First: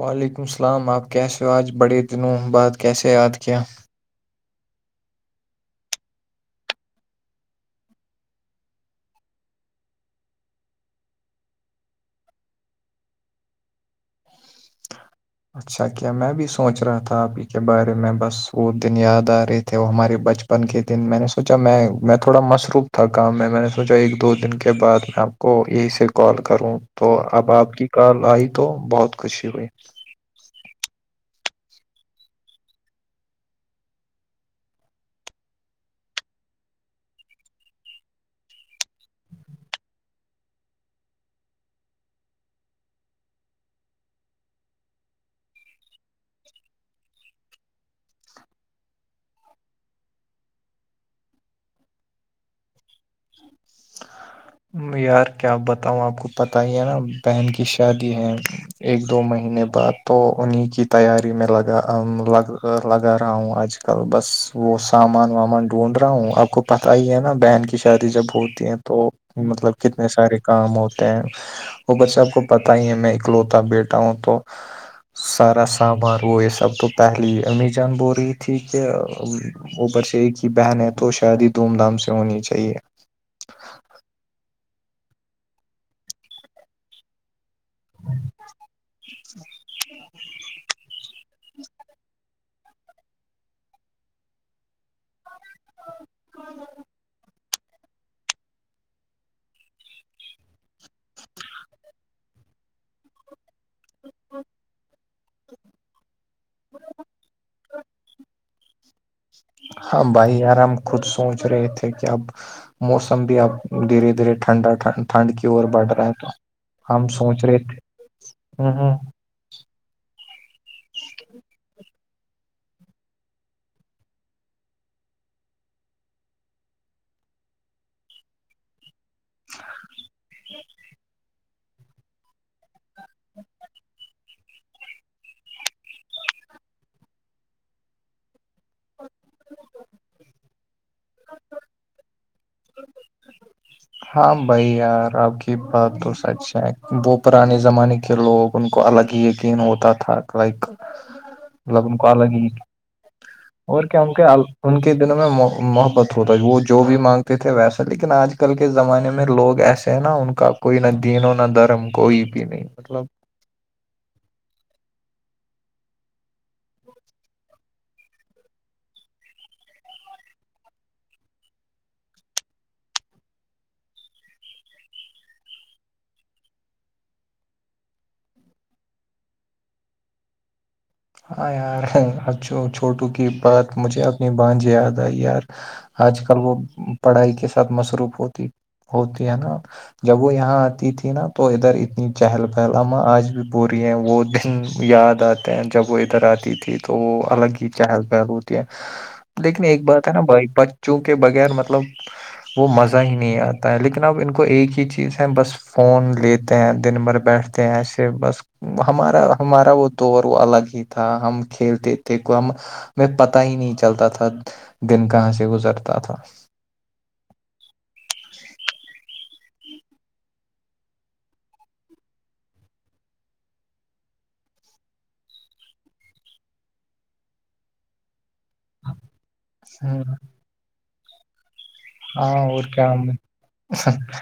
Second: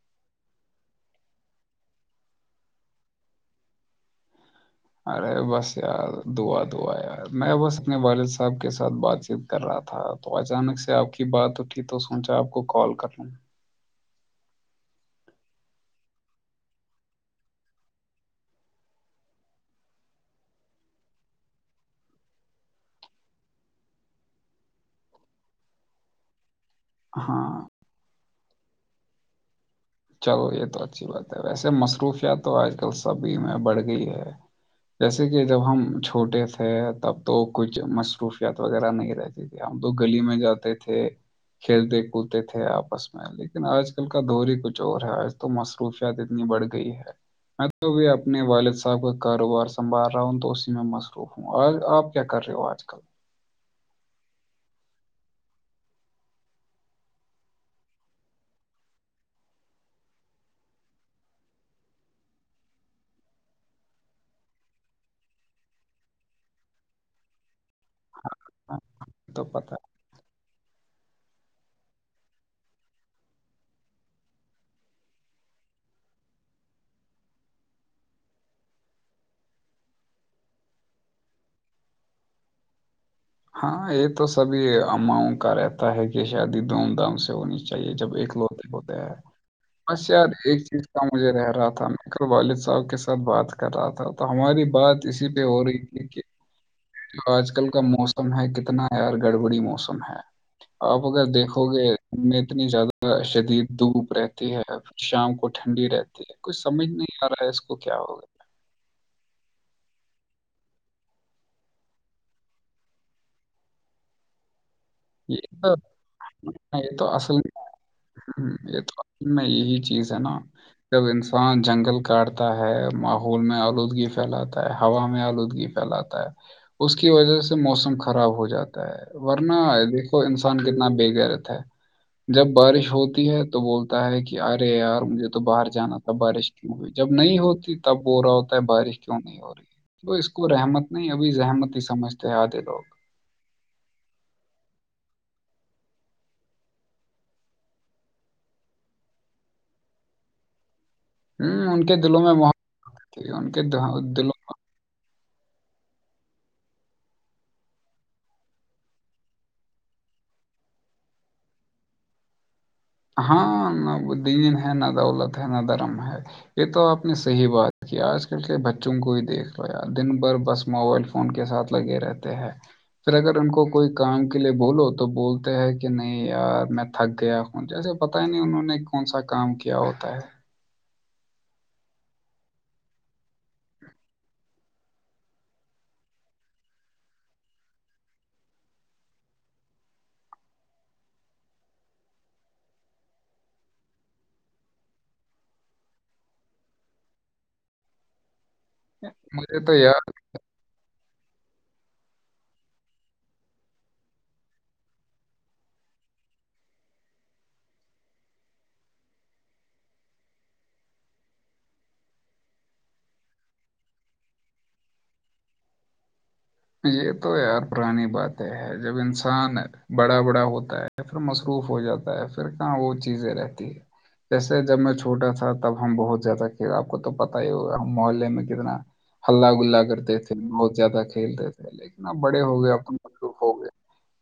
وعلیکم السلام آپ کیسے ہو آج بڑے دنوں بعد کیسے یاد کیا ارے بس یار دعا دعا یار میں بس اپنے والد صاحب کے ساتھ بات چیت کر رہا تھا تو اچانک سے آپ کی بات اٹھی تو سوچا آپ کو کال کر لوں [inaudible] اچھا کیا میں بھی سوچ رہا تھا آپ ہی کے بارے میں بس وہ دن یاد آ رہے تھے وہ ہمارے بچپن بچپن کے دن میں نے سوچا میں میں تھوڑا مصروف تھا کام میں میں نے سوچا ایک دو دن کے بعد میں کو یہیں سے کال کروں تو ہاں اب آپ کی کال آئی تو بہت خوشی ہوئی چلو یہ تو اچھی بات ہے ویسے مصروفیات تو آج کل سبھی میں بڑھ گئی ہے جیسے کہ جب ہم چھوٹے تھے تب تو کچھ مصروفیات وغیرہ نہیں رہتی ہم تو گلی میں جاتے تھے کھیلتے کودتے تھے آپس میں لیکن آج کل کا دور ہی کچھ چور ہے آ تو مصروفیات اتنی بڑھ گئی ہے میں توب اپنے والد صاحب کا کاروبار سنبھال رہا ہوں تو اسی میں مصروف آج آپ کیا کر رہے ہو آج کل یار کیا بتاؤں آپ کو پتا ہی ہے نا بہن کی شادی ہے ایک دو مہینے بعد تو انہیں کی تیاری میں لگا لگا رہا ہوں آج کل بس وہ سامان وامان ڈھونڈ رہا ہوں آپ کو پتا ہی ہے نا بہن کی شادی جب ہوت ہاں، تو مطلب کتنے نے سارے کام ہوتے ہیں وہ بس اپ کو پتا ہی ہے میں اکلوتا بیٹا ہوں تو سارا سامان وہ یہ سب تو پہلے امی جان بول رہی تھی کہ اوپر سے ایک ہی بہن ہے تو شادی دھوم دھام سے ہونی چاہیے ہاں یہ تو سبھی اماؤں کا رہتا ہے کہ شادی دھوم دھام سے ہونی چاہی چاہے جب اکلوتے ہوتے ہیں بس یار ایک چیز مجھے رہ رہا تھا میں کل والد صاحب کے ساتھ بات کر رہا تھا تو ہماری بات اسی پہ ہو رہی تھی دیکھیے آج کل کا موسم ہے کتنا یار گڑبڑی موسم ہے آپ اگر دیکھو گے میں اتنی زیادہ شدید دھوپ رہتی ہے شام کو ٹھنڈی رہتی ہے کچھ سمجھ نہیں آ رہا ہے اس کو کیا ہوگا ہاں بھائی یار ہم خود سوچ رہے تھے کہ اب موسم بھی اب دھیرے دھیرے ٹھنڈا ٹھنڈ یہ ٹھنڈ کی اور تو بڑھ رہا ہے تو یہ ہم تو اصل سوچ رہے تھے میں یہ ہوں تو میں یہی چیز ہے نا جب انسان جنگل کاٹتا ہے ماحول میں آلودگی پھیلاتا ہے ہوا میں آلودگی پھیلاتا ہے اس کی وجہ سے موسم خراب ہو جاتا ہے ورنہ دیکھو انسان کتنا بے غیرت ہے جب بارش ہوتی ہے تو بولتا ہے کہ ارے یار مجھے تو باہر جانا تھا بارش جب نہیں ہوتی تب بول رہا ہوتا ہے بارش کیوں نہیں ہو رہی ہے اس کو رحمت نہیں ابھی زحمت ہی سمجھتے ہیں آدھے لوگ ہاں بھائی یار آپ کی بات تو سچ ہے وہ پرانے زمانے کے لوگ ان کو الگ ہی یقین ہوتا تھا لائک ہوں ملگ کے ان کو دلوں الگ میں ہی محبت تھی ان کے اور کیا دہ- ان کے دلوں ان کے دنوں میں محبت ہوتا ہے وہ جو بھی مانگ تھے ویسا لیکن آج کل کے زمانے میں لوگ ایسے ہیں نا ان کا کوئی نہ دینوں نہ دھرم کوئی بھی نہیں مطلب ہاں نہ وہ دین ہے نہ دولت ہے نہ دھرم ہے یہ تو آپ نے صحیح بات کی آج کل کے بچوں کو ہی دیکھ لا دن بھر بس موبائل فون فون کے ساتھ لگے رہتے ہیں پھر اگر ان کو کوئی کام کے لیے بولو تو بولتے ہے کہ نہیں یار میں تھک گیا جیسے پتا ہی نہیں انہوں نے کون سا کام کیا ہوتا ہے ہاں یار اب چھوٹو کی بات مجھے اپنی بھانجی یاد آئی یار آج کل وہ پڑھائی کے ساتھ مصروف ہوتی ہوتی ہے نا جب وہ یہاں آتی تھی نا تو ادھر اتنی چہل پہل اما آج بھی بول رہی ہیں وہ دن یاد آتے ہیں جب وہ ادھر آتی تھی تو وہ الگ ہی چہل پہل ہو تی مجھے لیکن تو ایک یار بات ہے نا بھائی بچوں کے بغیر مطلب وہ مزہ ہی نہیں آتا ہے لیکن اب ان کو ایک ہی چیز ہے بس فون لیتے ہیں دن بھر بیٹھتے ہیں ایسے بس ہمارا ہمارا وہ دور وہ الگ ہے تھا ہم کھیلتے تھے میں پتا ہی نہیں چلتا تھا دن کہاں سے گزرتا تھاس یہ تو یار پرانی باتیں ہے جب انسان بڑا بڑا ہوتا ہے یا پھر مصروف ہو جاتا ہے پھر کہاں وہ چیزیں رہتی ہے جیسے جب میں چھوٹا تھا تب ہم بہت زیادہ کھیل آپ کو تو پتتا ہی ہوگا ہم محلے میں کتنا ہلہ گلا ہوں، کرتے تھے بہت زیادہ کھیلتے تھے لیکن اب بڑے ہاں ہو اور گئے اب کیا تو میں مصروف ہو گئے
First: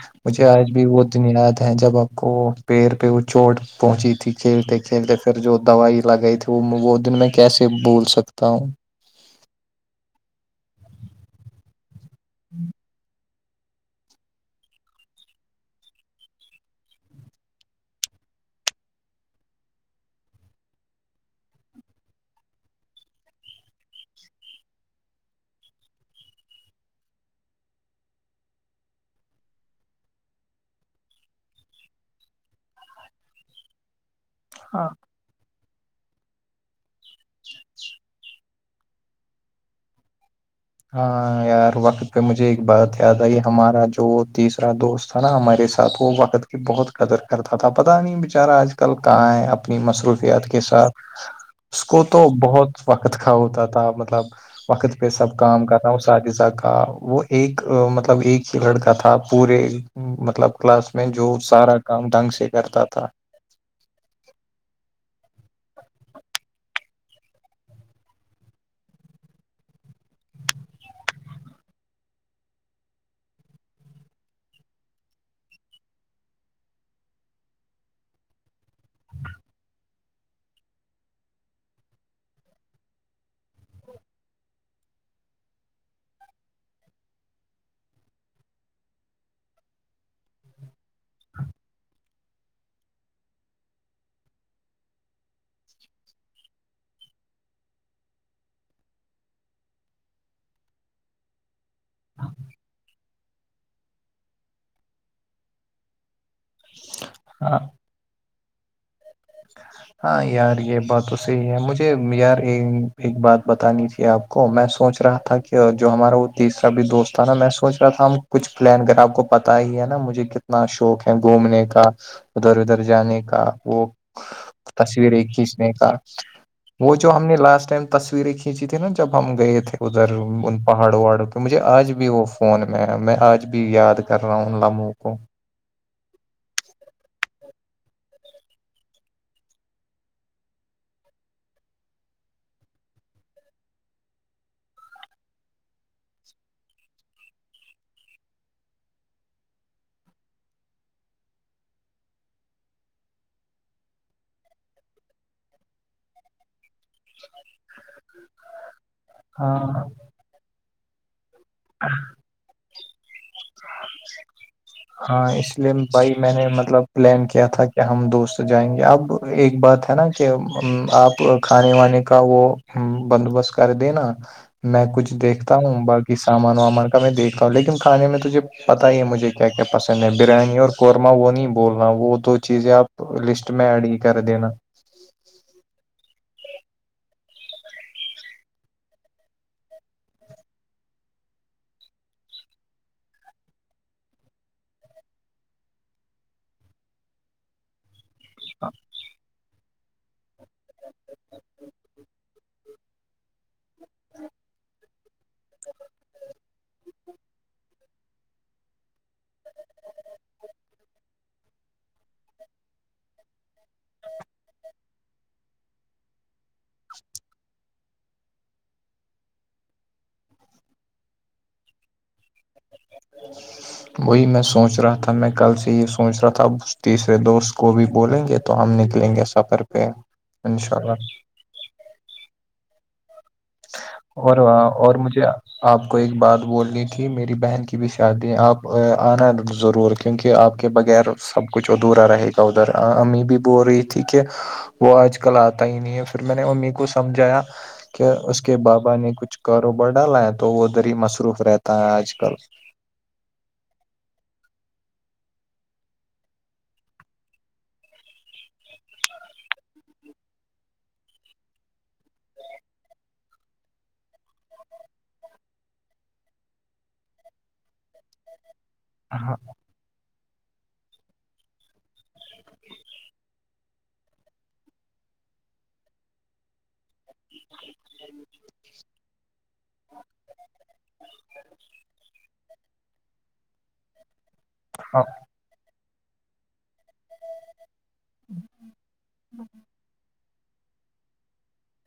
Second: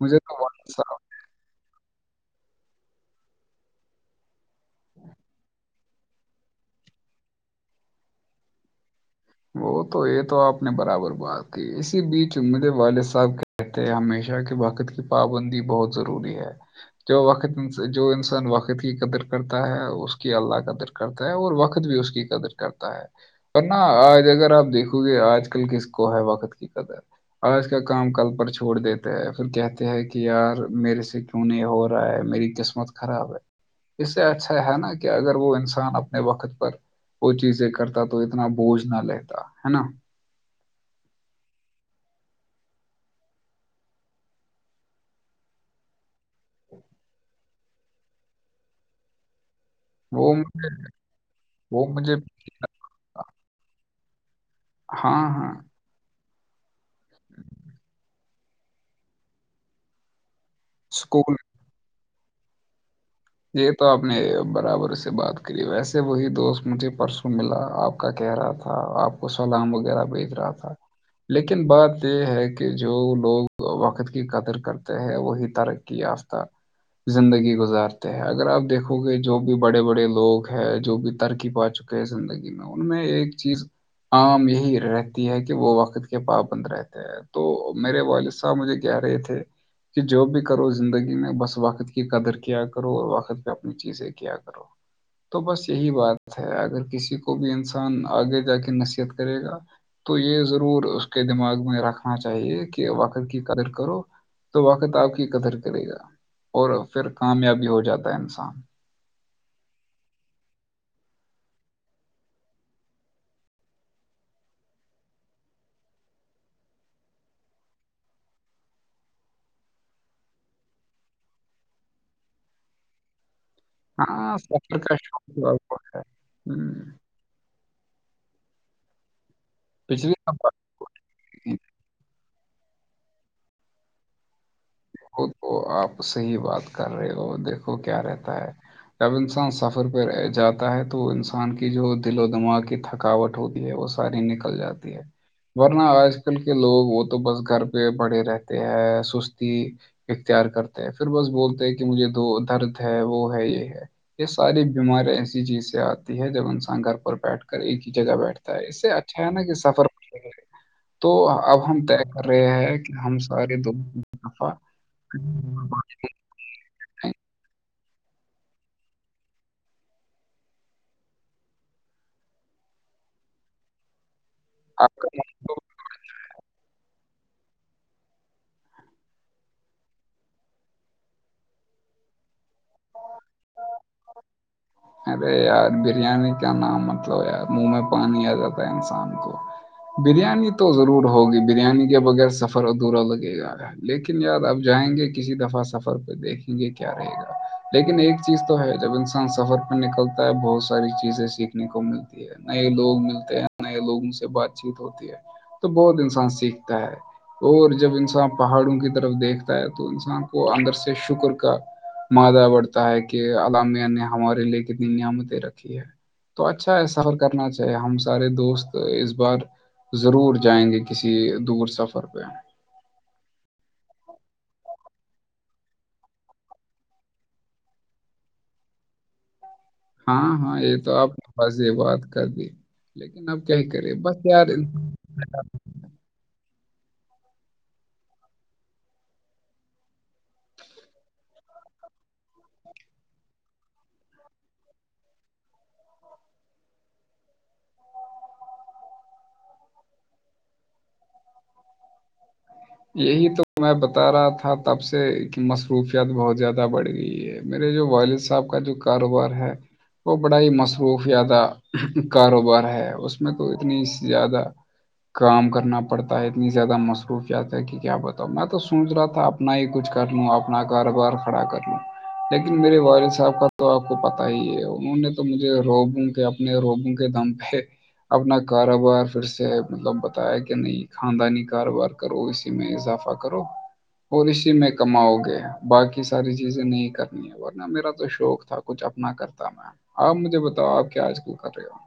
مجھے یہ آج تو بھی وہ دنیاد ہے جب آپ کو پیڑ پہ وہ چوٹ پہنچی تھی کھیلتے پھر جو دوائی لگائی تھی وہ وہ دن میں کیسے بھول سکتا ہوں وہ تو یہ تو آپ نے برابر بات کی اسی بیچ امید والد صاحب کے کہتے ہمیشہ کے وقت کی پابندی بہت ضروری ہے جو وقت جو انسان وقت کی قدر کرتا ہے اس کی اللہ قدر کرتا ہے اور وقت بھی اس کی قدر کرتا ہے ورنہ اگر آپ دیکھو گے آج کل کس کو ہے وقت کی قدر آج کا کام کل پر چھوڑ دیتا ہے پھر کہتے ہیں کہ یار میرے سے کیوںنے ہو رہا ہے میری قسمت خراب ہے اس سے اچھا ہے ہاں نا کہ اگر وہ انسان اپنے وقت پر وہ چیزیں کرتا تو اتنا بوجھ نہ لیتا ہے نا ہاں یار وقت پہ مجھے ایک بات یاد آئی ہمارا جو تیسرا دوست تھا نا ہمارے ساتھ وہ وقت کی بہت قدر کرتا تھا پتا نہیں بیچارا آج کل کہاں ہے اب اپنی وہ مصروفیات کے ساتھ اس وہ کو مجھے تو بہت وقت کا ہوتا تھا مطلب وقت پہ ہاں سب ہاں تھا اساتذہ کا وہ ایک مطلب ایک ہی لڑکا تھا پورے مطلب کلاس میں جو اسکول سارا کام ڈھنگ سے کرتا تھا یہ تو آپ نے برابر سے بات کری ویسے وہی دوست مجھے پرسوں ملا آپ کا کہہ رہا تھا آپ کو سلام وغیرہ بھیچ رہا تھا لیکن بات یہ ہے کہ جو لوگ وقت کی قدر کرتے ہیں وہی طارک یافتہ زندگی گزار اگر آپ دیکھو گے جو بھی بڑے بڑے لوگ ہیں جو بھی ترکی پا چکے ہیں زندگی میں ان میں ایک چیز عام یہی رہتی ہے کہ وہ وقت کے پابند رہتے تو میرے والد صاحب مجھے کہہ رہے تھے کہ جو بھی کرو زندگی میں بس وقت کی قدر کیا کرو اور وقت بھی اپنی چیز ہے کیا کرو تو بس یہی بات ہے اگر کسی کو بھی انسان آگے جا کے نصیحت کرے گا تو یہ ضرور اس کے دماغ میں رکھنا چاہیے کہ وقر کی قدر کرو تو واقعت آپ کی قدر کرے گا اور پھر کامیابی ہو جاتا ہے انسان ہاں یار یہ بات تو صحیح ہے مجھے یار ایک بات بتانی تھی آپ کو میں سوچ رہا تھا کہ جو ہمارا وہ تیسرا بھی دوست تھا نا میں سوچ رہا تھا کچھ پلان کر آپ کو پتا ہی ہے نا مجھے کتنا شوق ہے گھومنے کا ادھر ادھر جانے کا وہ ہاں سفر کا شوق تصویریں تو آپ کھینچنے کو کا ہے ہوں، وہ جو ہم نے لاسٹ ٹائم تصویریں کھینچی تھی نا جب ہم گئے تھے پچھلی ادھر سفر پہاڑوں وہاڑوں پہ مجھے آج بھی وہ فون میں میں آج بھی یاد کر رہا ہوں ان لمحوں کو وہ آپ سے ہی بات کر رہے ہو دیکھو کیا رہتا ہے اب انسان سفر پہ جاتا ہے تو انسان کی جو دل و دماغ کی تھکاوٹ ہوتی ہے وہ ساری نکل جاتی ہے ورنہ آج کل کے لوگ وہ تو بس گھر پہ بڑے رہتے ہیں سستی اختیار کرتے ہیں پھر بس بولتے ہیں کہ مجھے دو درد ہے وہ ہے یہ ہے یہ ساری بیماری ایسی چیز سے آتی ہے جب انسان گھر پر بیٹھ کر ایک ہی جگہ بیٹھتا اس سے اچھا ہے نا کہ ہاں سفر تو اب ہم طے کر رہے ہیں کہ ہم سارے دوست ہاں اس لیے بھائی میں نے مطلب پلان کیا تھا کہ ہم دوست جائیں گے اب ایک بات ہے نا کہ آپ کھانے وانے کا وہ بندوبست کر دینا میں آپ کا- کچھ دیکھتا ہوں باقی سامان وامان کا میں دیکھتا ہوں لیکن کھانے میں تو تجھے پتا ہے مجھے کیا کیا پسند ہے بریانی اور قورمہ وہ نہیں بولنا وہ دو چیزیں آپ لسٹ میں ایڈ ہی کر دین ارے یار بریانی کیا نام مطلب یار منہ میں پانی آ جاتا ہے انسان کو بریانی تو ضرور ہوگی بریانی کے بغیر سفر ادھورا لگے گا لیکن یار اب جائیں گے کسی دفعہ سفر پہ دیکھیں گے کیا رہے گا لیکن ایک چیز تو ہے جب انسان سفر پر نکلتا ہے بہت ساری چیزیں سیکھنے کو ملتی ہے نئے لوگ ملتے ہیں نئے لوگوں سے بات چیت ہوتی ہے تو بہت انسان سیکھتا ہے اور جب انسان پہاڑوں کی طرف دیکھتا ہے تو انسان کو اندر سے شکر کا مادہ بڑھتا ہے کہ علامیہ نے ہمارے لیے دن نعمتیں رکھی ہے تو اچھا ہے سفر کرنای ہم سارے دوست اس بار ضرور جائیں گے کسی دور سفر پہ ہاں وہی میں سوچ رہا تھا میں کل سے یہ سوچ رہا تھا ا تیسرے دوست کو بھی بولیں گے تو ہم نکلیں گے سفر پہ ہاں ہاں یہ انشاء تو اللہ آپ نے بس یہ بات کر دی لیکن اب کیا ہی کرے بس اور یار اور مجھے آپ کو ایک بات بولنی تھی میری بہن کی بھی شادی آپ آنا ضرور کیونکہ آپ کے بغیر سب کچھ ادھورا رہے گا ادھر امی بھی بول رہی تھی کہ وہ آج کل آتا ہی نہیں ہے پھر میں نے امی کو سمجھایا کہ اس اس کے بابا نے کچھ کاروبار ڈالا ہے تو وہ ادھر ہی مصروف رہتا ہے آج کل یہی تو میں بتا رہا تھا تب سے کہ مصروفیات بہت زیادہ بڑھ گئی ہے میرے جو والد صاحب کا جو کاروبار ہے وہ بڑا ہی مصروفیادہ کاروبار ہے اس میں تو اتنی زیادہ کام کرنا پڑتا ہے اتنی زیادہ مصروف کیا تھا کہ کیا بتاؤ میں تو سوچ رہا تھا اپنا ہی کچھ کر لوں اپنا کاروبار کھڑا کر لوں لیکن میرے والد صاحب کا تو آپ کو پتا ہی ہے انہوں نے تو مجھے روبوں کہ اپنے روگوں کے دم پہ اپنا کاروبار پھر سے مطلب بتایا کہ نہیں خاندانی کاروبار کرو اسی میں اضافہ کرو اور اسی میں کماؤ گے باقی ساری چیزیں نہیں کرنی ہے ورنہ میرا تو شوق تھا کچھ اپنا کرتا میں آپ مجھے بتاؤ آپ کیا آج کل کر رہے ہو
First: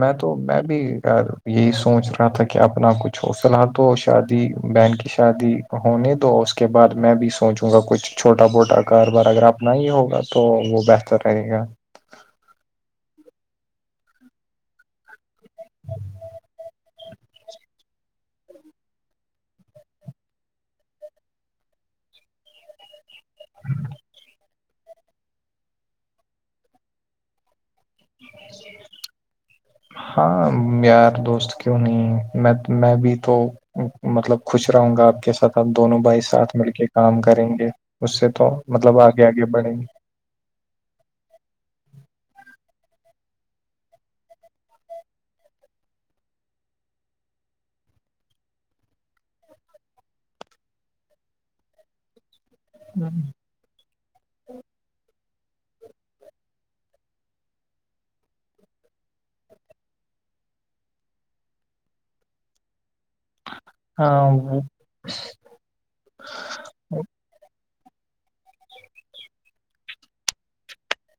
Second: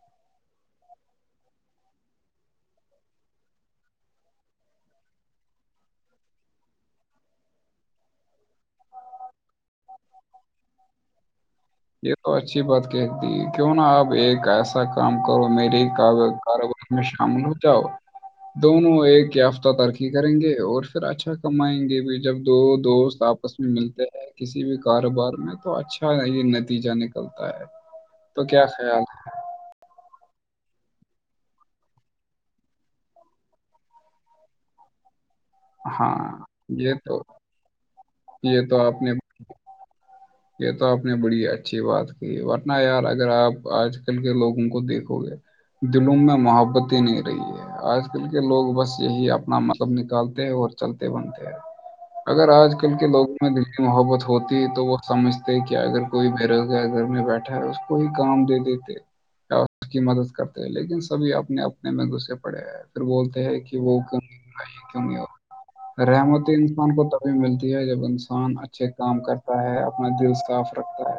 میں تو میں بھی یہی سوچ رہا تھا کہ اپنا کچھ ہو فی الحال تو شادی بہن کی شادی ہونے تو اس کے بعد میں بھی سوچوں گا کچھ چھوٹا موٹا کاروبار اگر اپنا ہی ہوگا تو وہ بہتر رہے گا یہ تو اچھی بات کہتی ہے کیوں نا آپ ایک ایسا کام کرو میریب شامل ہوتا ہو دونوں ایک یافتہ ترقی کریں گے اور پھر اچھا کمائیں گے بھی جب دو دوست آپس میں ملتے ہیں کسی بھی کاروبار میں تو اچھا یہ نتیجہ نکلتا ہے تو کیا خیال ہے؟ ہاں یار دوست کیوں نہیں ہے میں میں بھی تو مطلب خوش رہوں گا آپ کے ساتھ اب دونوں ہاں بھائی ساتھ مل کے یہ کام تو کریں گے اس سے تو یہ مطلب آپ نے آگے آگے بڑھیں گے یہ تو آپ نے بڑی اچھی بات کی ورنہ یار اگر آپ آج کل کے لوگوں کو دیکھو گے دلوں میں محبت ہی نہیں رہی ہے آج کل کے لوگ بس یہی اپنا مطلب نکالتے ہیں اور چلتے بنتے ہیں اگر آج کل کے لوگوں میں دل کی محبت ہوتی ہے تو وہ سمجھتے کہ اگر کوئی بے روزگار گھر میں بیٹھا ہے اس کو ہی کام دے دیتے یا اس کی مدد کرتے ہیں لیکن سبھی اپنے اپنے میں گھسے پڑے ہیں پھر بولتے ہیں کہ ہاں وہ- [unintelligible] رحمتی انسان کو تبھی ملتی ہے جب انسان اچھے کام کرتا ہے مد صاف رکھتا ہے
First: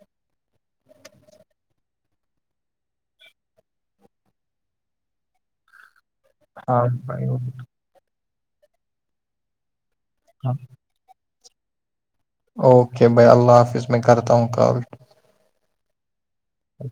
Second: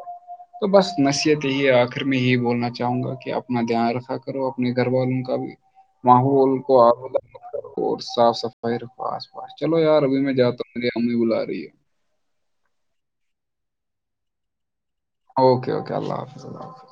تو بس نصیحت یہی ہے آخر میں یہی بولنا چاہوں گا کہ اپنا دھیان رکھا کرو اپنے گھر والوں کا بھی محول کو ہاں بھائی اور صاف صفائی پاس پاس چلو یار ابھی میں جاتا ہوں گ امی بلا رہی ہے اوکے بھائی اللہ حافظ میں کرتا ہوں کال اوکے اوکے اللہ حافظ اللہ حافظ